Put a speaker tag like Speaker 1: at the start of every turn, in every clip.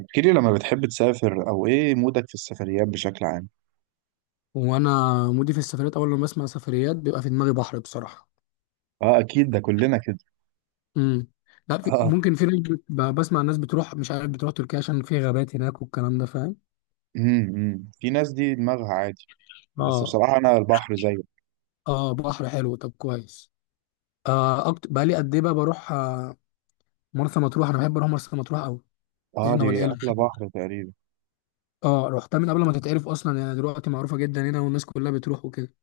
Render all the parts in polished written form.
Speaker 1: احكي لي لما بتحب تسافر او ايه مودك في السفريات بشكل عام؟
Speaker 2: وانا مودي في السفريات، اول لما بسمع سفريات بيبقى في دماغي بحر بصراحه.
Speaker 1: اه، اكيد ده كلنا كده.
Speaker 2: امم. لا، في
Speaker 1: اه.
Speaker 2: ممكن في ناس بسمع الناس بتروح، مش عارف، بتروح تركيا عشان في غابات هناك والكلام ده، فاهم؟
Speaker 1: إمم. في ناس دي دماغها عادي. بس
Speaker 2: اه،
Speaker 1: بصراحة انا البحر زيه.
Speaker 2: اه، بحر حلو، طب كويس. بقى لي قد ايه بقى بروح مرسى مطروح، انا بحب اروح مرسى مطروح قوي.
Speaker 1: اه،
Speaker 2: احنا
Speaker 1: دي
Speaker 2: والعيله.
Speaker 1: احلى بحر تقريبا.
Speaker 2: اه، رحتها من قبل ما تتعرف اصلا، يعني دلوقتي معروفه جدا هنا والناس كلها بتروح وكده.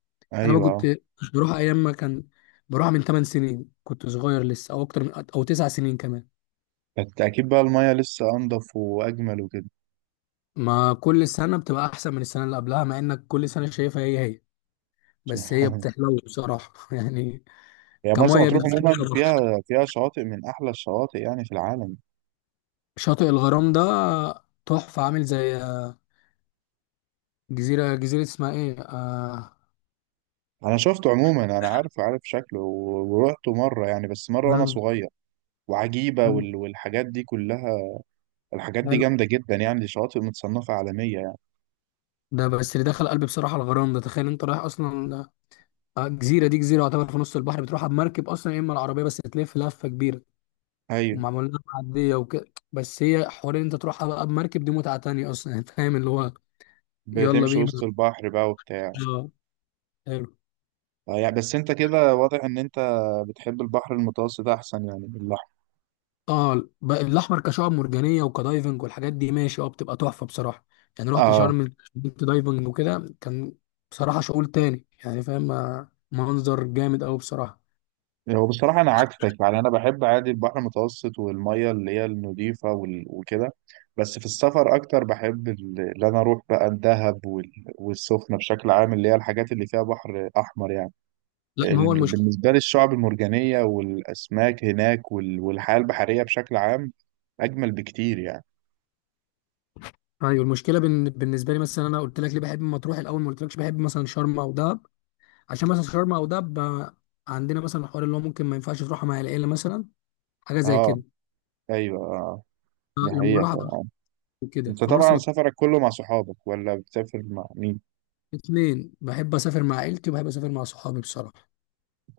Speaker 2: انا بقى كنت
Speaker 1: ايوه.
Speaker 2: مش بروح ايام ما كان. بروح من 8 سنين، كنت صغير لسه، او اكتر، من او 9 سنين كمان.
Speaker 1: بس اكيد بقى المية لسه انضف واجمل وكده.
Speaker 2: ما كل سنة بتبقى أحسن من السنة اللي قبلها، مع إنك كل سنة شايفها هي هي. بس هي بتحلو بصراحة يعني.
Speaker 1: يعني مرسى
Speaker 2: كمية
Speaker 1: مطروح
Speaker 2: بالذات
Speaker 1: عموما
Speaker 2: بصراحة،
Speaker 1: فيها شواطئ من احلى الشواطئ يعني في العالم.
Speaker 2: شاطئ الغرام ده تحفة، عامل زي جزيرة اسمها إيه؟
Speaker 1: انا شفته عموما، انا عارف شكله ورحته مرة يعني، بس مرة وانا
Speaker 2: مم.
Speaker 1: صغير. وعجيبة والحاجات دي كلها. الحاجات دي
Speaker 2: حلو.
Speaker 1: جامدة جدا يعني، دي شواطئ متصنفة عالمية يعني.
Speaker 2: ده بس اللي دخل قلبي بصراحة، الغرام ده. تخيل أنت رايح أصلا جزيرة دي، جزيرة يعتبر في نص البحر، بتروحها بمركب أصلا يا إما العربية بس تلف لفة كبيرة.
Speaker 1: أيوة.
Speaker 2: ومعمول لها معدية وكده. بس هي حوار إن أنت تروحها بقى بمركب، دي متعة تانية أصلا فاهم اللي هو. يلا
Speaker 1: بتمشي
Speaker 2: بينا.
Speaker 1: وسط البحر بقى وبتاع.
Speaker 2: آه. حلو.
Speaker 1: يعني بس أنت كده واضح إن أنت بتحب البحر المتوسط أحسن يعني من الأحمر.
Speaker 2: اه، الاحمر كشعب مرجانيه وكدايفنج والحاجات دي ماشي، اه بتبقى تحفه بصراحه. يعني رحت
Speaker 1: آه.
Speaker 2: شرم، كنت دايفنج وكده، كان بصراحه شغل تاني، يعني فاهم. منظر جامد قوي بصراحه.
Speaker 1: هو بصراحة أنا عكسك يعني، أنا بحب عادي البحر المتوسط والمية اللي هي النضيفة وكده. بس في السفر أكتر بحب اللي أنا أروح بقى الدهب والسخنة بشكل عام، اللي هي الحاجات اللي فيها بحر أحمر يعني.
Speaker 2: لا، ما هو المشكله.
Speaker 1: بالنسبة لي الشعب المرجانية والأسماك هناك والحياة البحرية بشكل عام أجمل بكتير يعني.
Speaker 2: ايوه، المشكله بالنسبه لي مثلا، انا قلت لك ليه بحب مطروح الاول، ما قلتلكش بحب مثلا شرم او دهب. عشان مثلا شرم او دهب عندنا مثلا حوار اللي هو ممكن ما ينفعش تروحها مع العيله مثلا. حاجه زي
Speaker 1: اه،
Speaker 2: كده.
Speaker 1: أيوه، اه. دي
Speaker 2: لما
Speaker 1: حقيقة
Speaker 2: بروح أبقى
Speaker 1: طبعا.
Speaker 2: كده،
Speaker 1: أنت
Speaker 2: فمرسى
Speaker 1: طبعا
Speaker 2: مطروح.
Speaker 1: سفرك كله مع صحابك ولا بتسافر مع مين؟
Speaker 2: الاثنين بحب اسافر مع عيلتي وبحب اسافر مع صحابي بصراحه.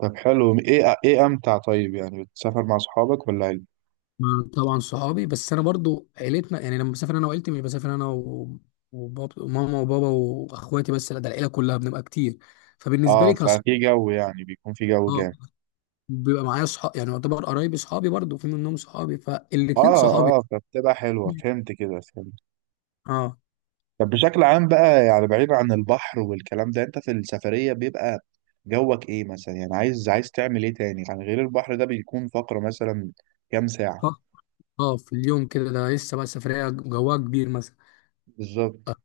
Speaker 1: طب حلو، إيه أمتع؟ طيب يعني بتسافر مع صحابك ولا عيلة؟
Speaker 2: مع طبعا صحابي، بس انا برضو عيلتنا يعني، لما بسافر انا وعيلتي مش بسافر انا وماما وبابا واخواتي بس، لا ده العيله كلها بنبقى كتير. فبالنسبه
Speaker 1: اه،
Speaker 2: لي كصحاب،
Speaker 1: ففي جو يعني، بيكون في جو جامد.
Speaker 2: بيبقى معايا صحاب يعني، يعتبر قرايبي صحابي برضو، في منهم صحابي، فالاتنين
Speaker 1: اه
Speaker 2: صحابي.
Speaker 1: اه، فبتبقى حلوة، فهمت كده فهمت.
Speaker 2: اه،
Speaker 1: طب بشكل عام بقى يعني، بعيد عن البحر والكلام ده، انت في السفرية بيبقى جوك ايه مثلا؟ يعني عايز تعمل ايه تاني؟ يعني غير البحر، ده بيكون فقرة مثلا كام ساعة؟
Speaker 2: ف... اه، في اليوم كده ده لسه بقى سفريه جواها كبير مثلا. آه،
Speaker 1: بالظبط.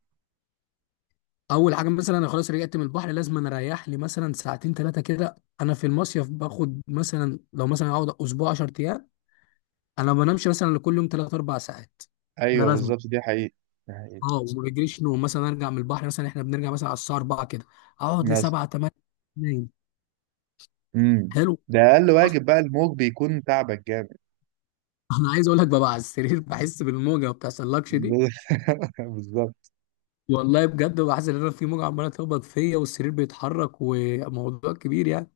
Speaker 2: اول حاجه مثلا، انا خلاص رجعت من البحر، لازم انا اريح لي مثلا ساعتين ثلاثه كده. انا في المصيف باخد مثلا، لو مثلا اقعد اسبوع 10 ايام، انا ما بنامش مثلا لكل يوم 3 4 ساعات. ده
Speaker 1: ايوه
Speaker 2: لازم.
Speaker 1: بالظبط، دي حقيقة. دي حقيقة.
Speaker 2: اه، وما بجريش نوم، مثلا ارجع من البحر مثلا، احنا بنرجع مثلا على الساعه 4 كده، اقعد ل
Speaker 1: مثلا.
Speaker 2: 7 8 نايم.
Speaker 1: امم.
Speaker 2: حلو.
Speaker 1: ده اقل
Speaker 2: اصلا
Speaker 1: واجب بقى، الموج بيكون تعبك جامد.
Speaker 2: انا عايز اقول لك ببقى على السرير بحس بالموجه، ما بتحصلكش دي.
Speaker 1: بالظبط.
Speaker 2: والله بجد، بحس ان انا في موجه عماله تخبط فيا والسرير بيتحرك، وموضوع كبير يعني.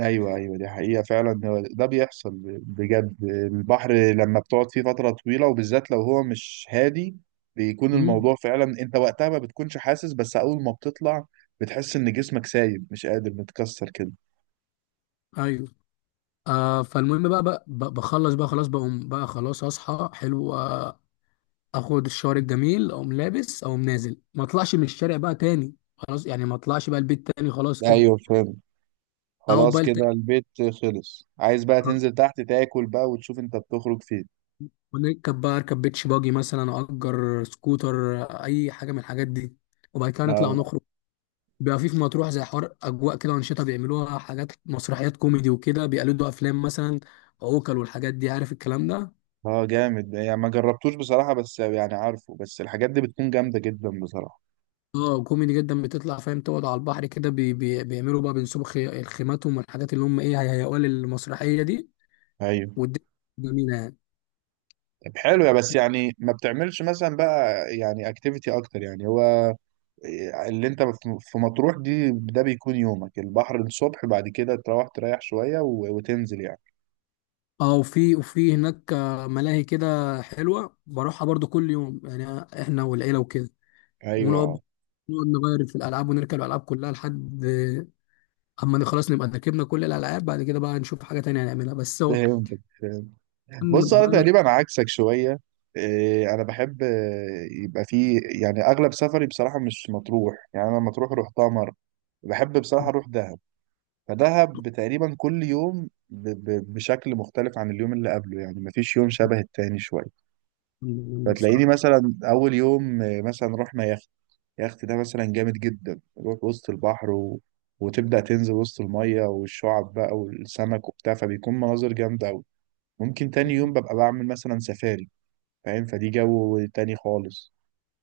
Speaker 1: ايوه ايوه، دي حقيقة فعلا، هو ده بيحصل. بجد البحر لما بتقعد فيه فترة طويلة وبالذات لو هو مش هادي، بيكون الموضوع
Speaker 2: امم.
Speaker 1: فعلا. انت وقتها ما بتكونش حاسس، بس اول ما بتطلع بتحس ان جسمك سايب، مش قادر، متكسر كده.
Speaker 2: ايوه. فالمهم بقى، بخلص بقى، خلاص بقوم بقى، خلاص اصحى حلو اخد الشاور الجميل، اقوم لابس، اقوم نازل، ما اطلعش من الشارع بقى تاني خلاص يعني، ما اطلعش بقى البيت تاني خلاص كده.
Speaker 1: ايوه فاهم.
Speaker 2: او
Speaker 1: خلاص
Speaker 2: بقى
Speaker 1: كده
Speaker 2: تاني
Speaker 1: البيت. خلص، عايز بقى
Speaker 2: خلاص،
Speaker 1: تنزل تحت تاكل بقى، وتشوف انت بتخرج فين.
Speaker 2: ونركب بقى، اركب بيتش باجي مثلا، اجر سكوتر، اي حاجه من الحاجات دي. وبعد كده نطلع
Speaker 1: اه.
Speaker 2: نخرج. بيبقى في مطروح زي حوار اجواء كده وانشطه بيعملوها، حاجات مسرحيات كوميدي وكده بيقلدوا افلام مثلا، عوكل والحاجات دي عارف الكلام ده.
Speaker 1: اه، جامد يعني. ما جربتوش بصراحة، بس يعني عارفه، بس الحاجات دي بتكون جامدة جدا بصراحة.
Speaker 2: اه، كوميدي جدا بتطلع فاهم، تقعد على البحر كده، بي بي بيعملوا بقى، بينسبوا خيماتهم والحاجات اللي هم ايه هيهيئوها للمسرحيه دي.
Speaker 1: ايوه.
Speaker 2: والدنيا جميلة يعني.
Speaker 1: طب حلو. يا بس يعني ما بتعملش مثلا بقى، يعني اكتيفيتي اكتر يعني؟ هو اللي انت في مطروح دي، ده بيكون يومك البحر الصبح، بعد كده تروح تريح شوية وتنزل يعني.
Speaker 2: اه، وفي هناك ملاهي كده، حلوة بروحها برضو كل يوم يعني احنا والعيلة وكده.
Speaker 1: ايوه،
Speaker 2: ونقعد،
Speaker 1: آه.
Speaker 2: نغير في الألعاب ونركب الألعاب كلها لحد أما خلاص نبقى ركبنا كل الألعاب، بعد كده بقى نشوف حاجة تانية نعملها، بس هو
Speaker 1: فهمتك فهمت.
Speaker 2: كان
Speaker 1: بص، انا
Speaker 2: بقالنا كتير
Speaker 1: تقريبا عكسك شوية. انا بحب، يبقى فيه يعني اغلب سفري بصراحة مش مطروح، يعني انا مطروح روحتها مرة. بحب بصراحة اروح دهب. فدهب تقريبا كل يوم بشكل مختلف عن اليوم اللي قبله، يعني مفيش يوم شبه التاني شوية.
Speaker 2: منه
Speaker 1: فتلاقيني
Speaker 2: بصراحة.
Speaker 1: مثلا اول يوم مثلا رحنا يخت. يخت ده مثلا جامد جدا، نروح وسط البحر وتبدأ تنزل وسط المية والشعب بقى والسمك وبتاع، فبيكون مناظر جامدة أوي. ممكن تاني يوم ببقى بعمل مثلا سفاري، فاهم؟ فدي جو تاني خالص.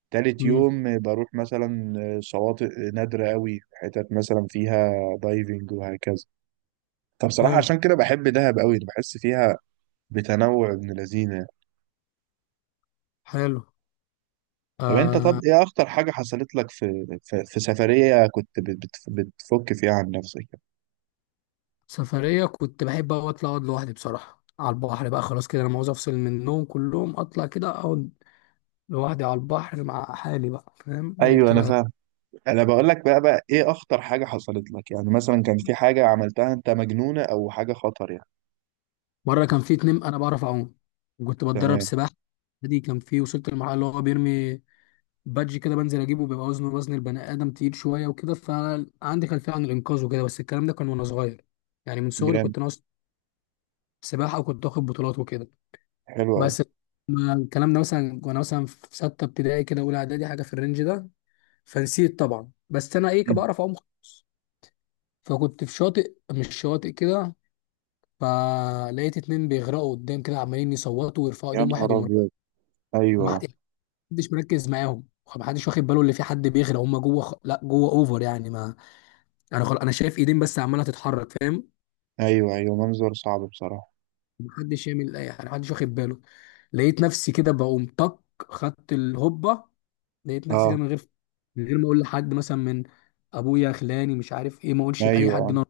Speaker 1: تالت
Speaker 2: امم.
Speaker 1: يوم بروح مثلا شواطئ نادرة أوي، حتت مثلا فيها دايفنج وهكذا. فبصراحة
Speaker 2: حلو.
Speaker 1: عشان كده بحب دهب أوي، بحس فيها بتنوع ابن لذينة.
Speaker 2: حلو. آه.
Speaker 1: طب ايه اخطر حاجة حصلت لك في سفرية كنت بتفك فيها عن نفسك؟
Speaker 2: سفرية كنت بحب أوي أطلع أقعد لوحدي بصراحة على البحر بقى، خلاص كده أنا عاوز أفصل من النوم كلهم، أطلع كده أقعد لوحدي على البحر مع حالي بقى، فاهم،
Speaker 1: ايوه انا
Speaker 2: بتبقى.
Speaker 1: فاهم. انا بقول لك بقى ايه اخطر حاجة حصلت لك يعني؟ مثلا كان في حاجة عملتها انت مجنونة او حاجة خطر يعني.
Speaker 2: مرة كان في اتنين، أنا بعرف أعوم وكنت بتدرب
Speaker 1: تمام.
Speaker 2: سباحة. دي كان في، وصلت للمرحلة اللي هو بيرمي بادج كده بنزل أجيبه، بيبقى وزنه وزن البني آدم، تقيل شوية وكده، فعندي خلفية عن الإنقاذ وكده، بس الكلام ده كان وأنا صغير، يعني من صغري
Speaker 1: جامد.
Speaker 2: كنت ناقص سباحة، وكنت واخد بطولات وكده.
Speaker 1: حلو قوي.
Speaker 2: بس ما الكلام ده مثلا وأنا مثلا في ستة ابتدائي كده، أولى إعدادي، حاجة في الرينج ده. فنسيت طبعا، بس أنا إيه، كان
Speaker 1: مم.
Speaker 2: بعرف أعوم. فكنت في شاطئ، مش شاطئ كده، فلقيت اتنين بيغرقوا قدام كده عمالين يصوتوا ويرفعوا
Speaker 1: يا
Speaker 2: ايديهم، واحد
Speaker 1: نهار ابيض.
Speaker 2: ومر،
Speaker 1: ايوه
Speaker 2: محدش مركز معاهم، محدش واخد باله اللي في حد بيغرق، هم جوه لا جوه اوفر يعني، ما انا شايف ايدين بس عماله تتحرك، فاهم.
Speaker 1: ايوه ايوه، منظر صعب بصراحة.
Speaker 2: محدش يعمل اي حاجه، محدش واخد باله. لقيت نفسي كده بقوم طق، خدت الهبه. لقيت نفسي كده
Speaker 1: اه.
Speaker 2: من غير ما اقول لحد مثلا، من ابويا خلاني مش عارف ايه، ما اقولش لاي حد
Speaker 1: ايوه
Speaker 2: انا.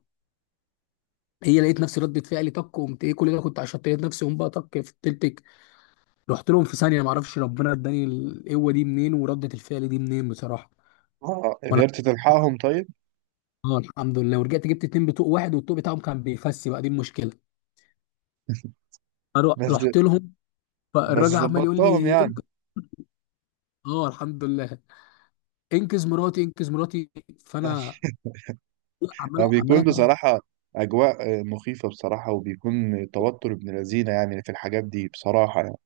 Speaker 2: هي لقيت نفسي ردة فعلي طق، قمت ايه كل ده كنت، عشان لقيت نفسي قوم بقى طق في التلتك، رحت لهم في ثانيه، ما اعرفش ربنا اداني القوه دي منين ورده الفعل دي منين بصراحه.
Speaker 1: اه، قدرت تلحقهم طيب؟
Speaker 2: اه الحمد لله، ورجعت جبت اتنين بطوق واحد، والطوق بتاعهم كان بيفسي بقى، دي المشكله.
Speaker 1: بس
Speaker 2: رحت لهم.
Speaker 1: بس
Speaker 2: فالراجل عمال يقول
Speaker 1: ظبطتهم
Speaker 2: لي:
Speaker 1: يعني؟
Speaker 2: انقذ. اه الحمد لله. انقذ مراتي، انقذ مراتي. فانا عمال
Speaker 1: فبيكون
Speaker 2: اتهب.
Speaker 1: بصراحة أجواء مخيفة بصراحة، وبيكون توتر ابن لذينة يعني في الحاجات دي بصراحة يعني.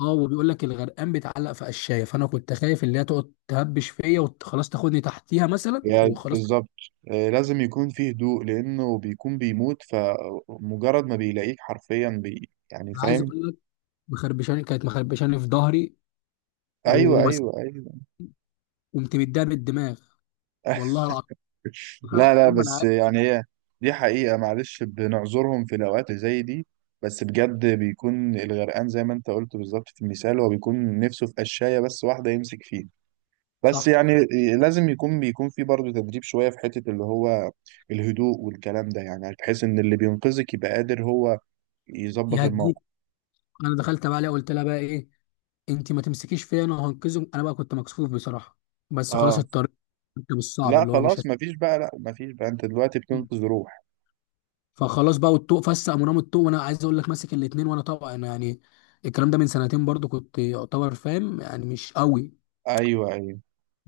Speaker 2: اه، وبيقول لك الغرقان بيتعلق في قشايه، فانا كنت خايف اللي هي تقعد تهبش فيا وخلاص تاخدني تحتيها مثلا
Speaker 1: هي
Speaker 2: وخلاص.
Speaker 1: بالظبط. لازم يكون فيه هدوء، لأنه بيكون بيموت، فمجرد ما بيلاقيك حرفيا يعني،
Speaker 2: انا عايز
Speaker 1: فاهم.
Speaker 2: اقول لك، مخربشاني كانت مخربشاني في ظهري،
Speaker 1: أيوه
Speaker 2: ومس...
Speaker 1: أيوه أيوه.
Speaker 2: قمت مديها بالدماغ. والله العظيم، والله
Speaker 1: لا لا،
Speaker 2: العظيم ما انا
Speaker 1: بس
Speaker 2: عارف.
Speaker 1: يعني هي دي حقيقة، معلش بنعذرهم في الأوقات زي دي. بس بجد بيكون الغرقان زي ما أنت قلت بالظبط في المثال، هو بيكون نفسه في قشاية بس واحدة يمسك فيها، بس يعني
Speaker 2: صح،
Speaker 1: لازم يكون بيكون في برضه تدريب شوية في حتة اللي هو الهدوء والكلام ده، يعني بحيث ان اللي بينقذك يبقى قادر هو يظبط
Speaker 2: يهديك.
Speaker 1: الموقف.
Speaker 2: انا دخلت بقى عليها، قلت لها بقى ايه، انت ما تمسكيش فيا انا وهنقذك. انا بقى كنت مكسوف بصراحه، بس خلاص
Speaker 1: اه.
Speaker 2: الطريق، كنت بالصعب
Speaker 1: لا
Speaker 2: اللي هو مش
Speaker 1: خلاص، مفيش بقى، لا مفيش بقى، انت دلوقتي بتنقذ روح.
Speaker 2: فخلاص بقى، والطوق فسق مرام الطوق، وانا عايز اقول لك ماسك الاتنين، وانا طبعا يعني الكلام ده من سنتين برضو، كنت يعتبر فاهم، يعني مش قوي،
Speaker 1: ايوه ايوه.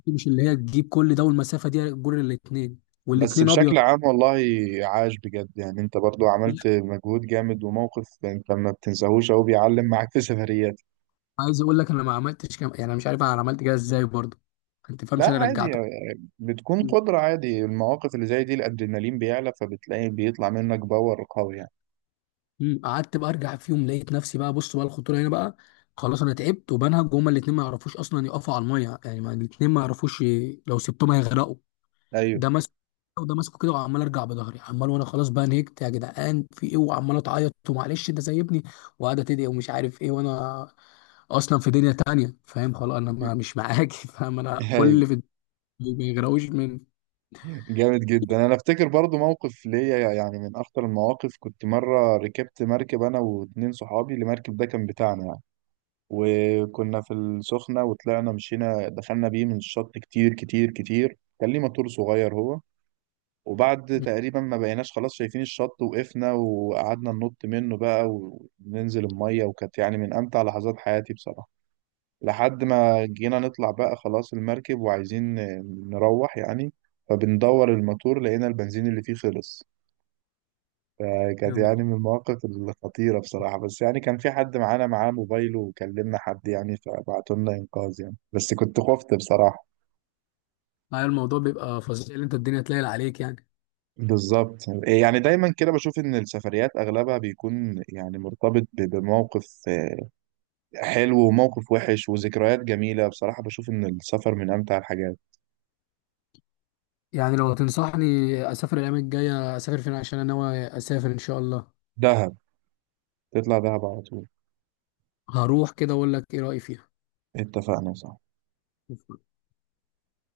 Speaker 2: مش اللي هي تجيب كل ده، والمسافه دي جور الاتنين،
Speaker 1: بس
Speaker 2: والاتنين ابيض.
Speaker 1: بشكل عام والله عاش بجد يعني، انت برضو عملت مجهود جامد، وموقف انت ما بتنساهوش او بيعلم معاك في سفريات.
Speaker 2: عايز اقول لك، انا ما عملتش يعني انا مش عارف انا عملت كده ازاي برضو، انت فاهمش؟
Speaker 1: لا
Speaker 2: انا
Speaker 1: عادي
Speaker 2: رجعته.
Speaker 1: يعني، بتكون قدرة عادي. المواقف اللي زي دي الادرينالين بيعلى، فبتلاقي بيطلع منك باور قوي يعني.
Speaker 2: مم. قعدت بقى ارجع، في يوم لقيت نفسي بقى، بص بقى الخطوره هنا بقى، خلاص انا تعبت وبنهج، وهما الاثنين ما يعرفوش اصلا يقفوا على الميه، يعني ما الاثنين ما يعرفوش لو سبتهم هيغرقوا.
Speaker 1: ايوه.
Speaker 2: ده ماسك، وده ماسكه كده، وعمال ارجع بظهري عمال، وانا خلاص بقى نهجت، يا جدعان في ايه، وعمال اتعيط ومعلش ده سايبني، وقاعده تدعي ومش عارف ايه، وانا اصلا في دنيا تانية، فاهم، خلاص انا ما مش معاكي فاهم، انا كل
Speaker 1: ايوه.
Speaker 2: اللي في الدنيا ما يغرقوش من.
Speaker 1: جامد جدا. انا افتكر برضو موقف ليا يعني من اخطر المواقف. كنت مره ركبت مركب انا واتنين صحابي، المركب ده كان بتاعنا يعني، وكنا في السخنه، وطلعنا مشينا دخلنا بيه من الشط كتير كتير كتير، كان ليه موتور صغير هو. وبعد تقريبا ما بقيناش خلاص شايفين الشط، وقفنا وقعدنا ننط منه بقى وننزل الميه، وكانت يعني من امتع لحظات حياتي بصراحه. لحد ما جينا نطلع بقى خلاص المركب وعايزين نروح يعني، فبندور الموتور لقينا البنزين اللي فيه خلص. فكانت
Speaker 2: يعني
Speaker 1: يعني من المواقف الخطيرة بصراحة، بس يعني كان في حد معانا معاه موبايله وكلمنا حد يعني، فبعتوا لنا إنقاذ يعني، بس كنت خفت بصراحة.
Speaker 2: الموضوع بيبقى فظيع، اللي انت الدنيا تلاقي عليك يعني.
Speaker 1: بالظبط يعني، دايما كده بشوف ان السفريات اغلبها بيكون يعني مرتبط بموقف حلو وموقف وحش وذكريات جميلة، بصراحة بشوف ان السفر من امتع الحاجات.
Speaker 2: يعني لو تنصحني اسافر الايام الجايه، اسافر فين عشان انا ناوي اسافر ان شاء الله؟
Speaker 1: دهب. تطلع دهب على طول.
Speaker 2: هروح كده اقول لك ايه رايي فيها.
Speaker 1: اتفقنا، صح؟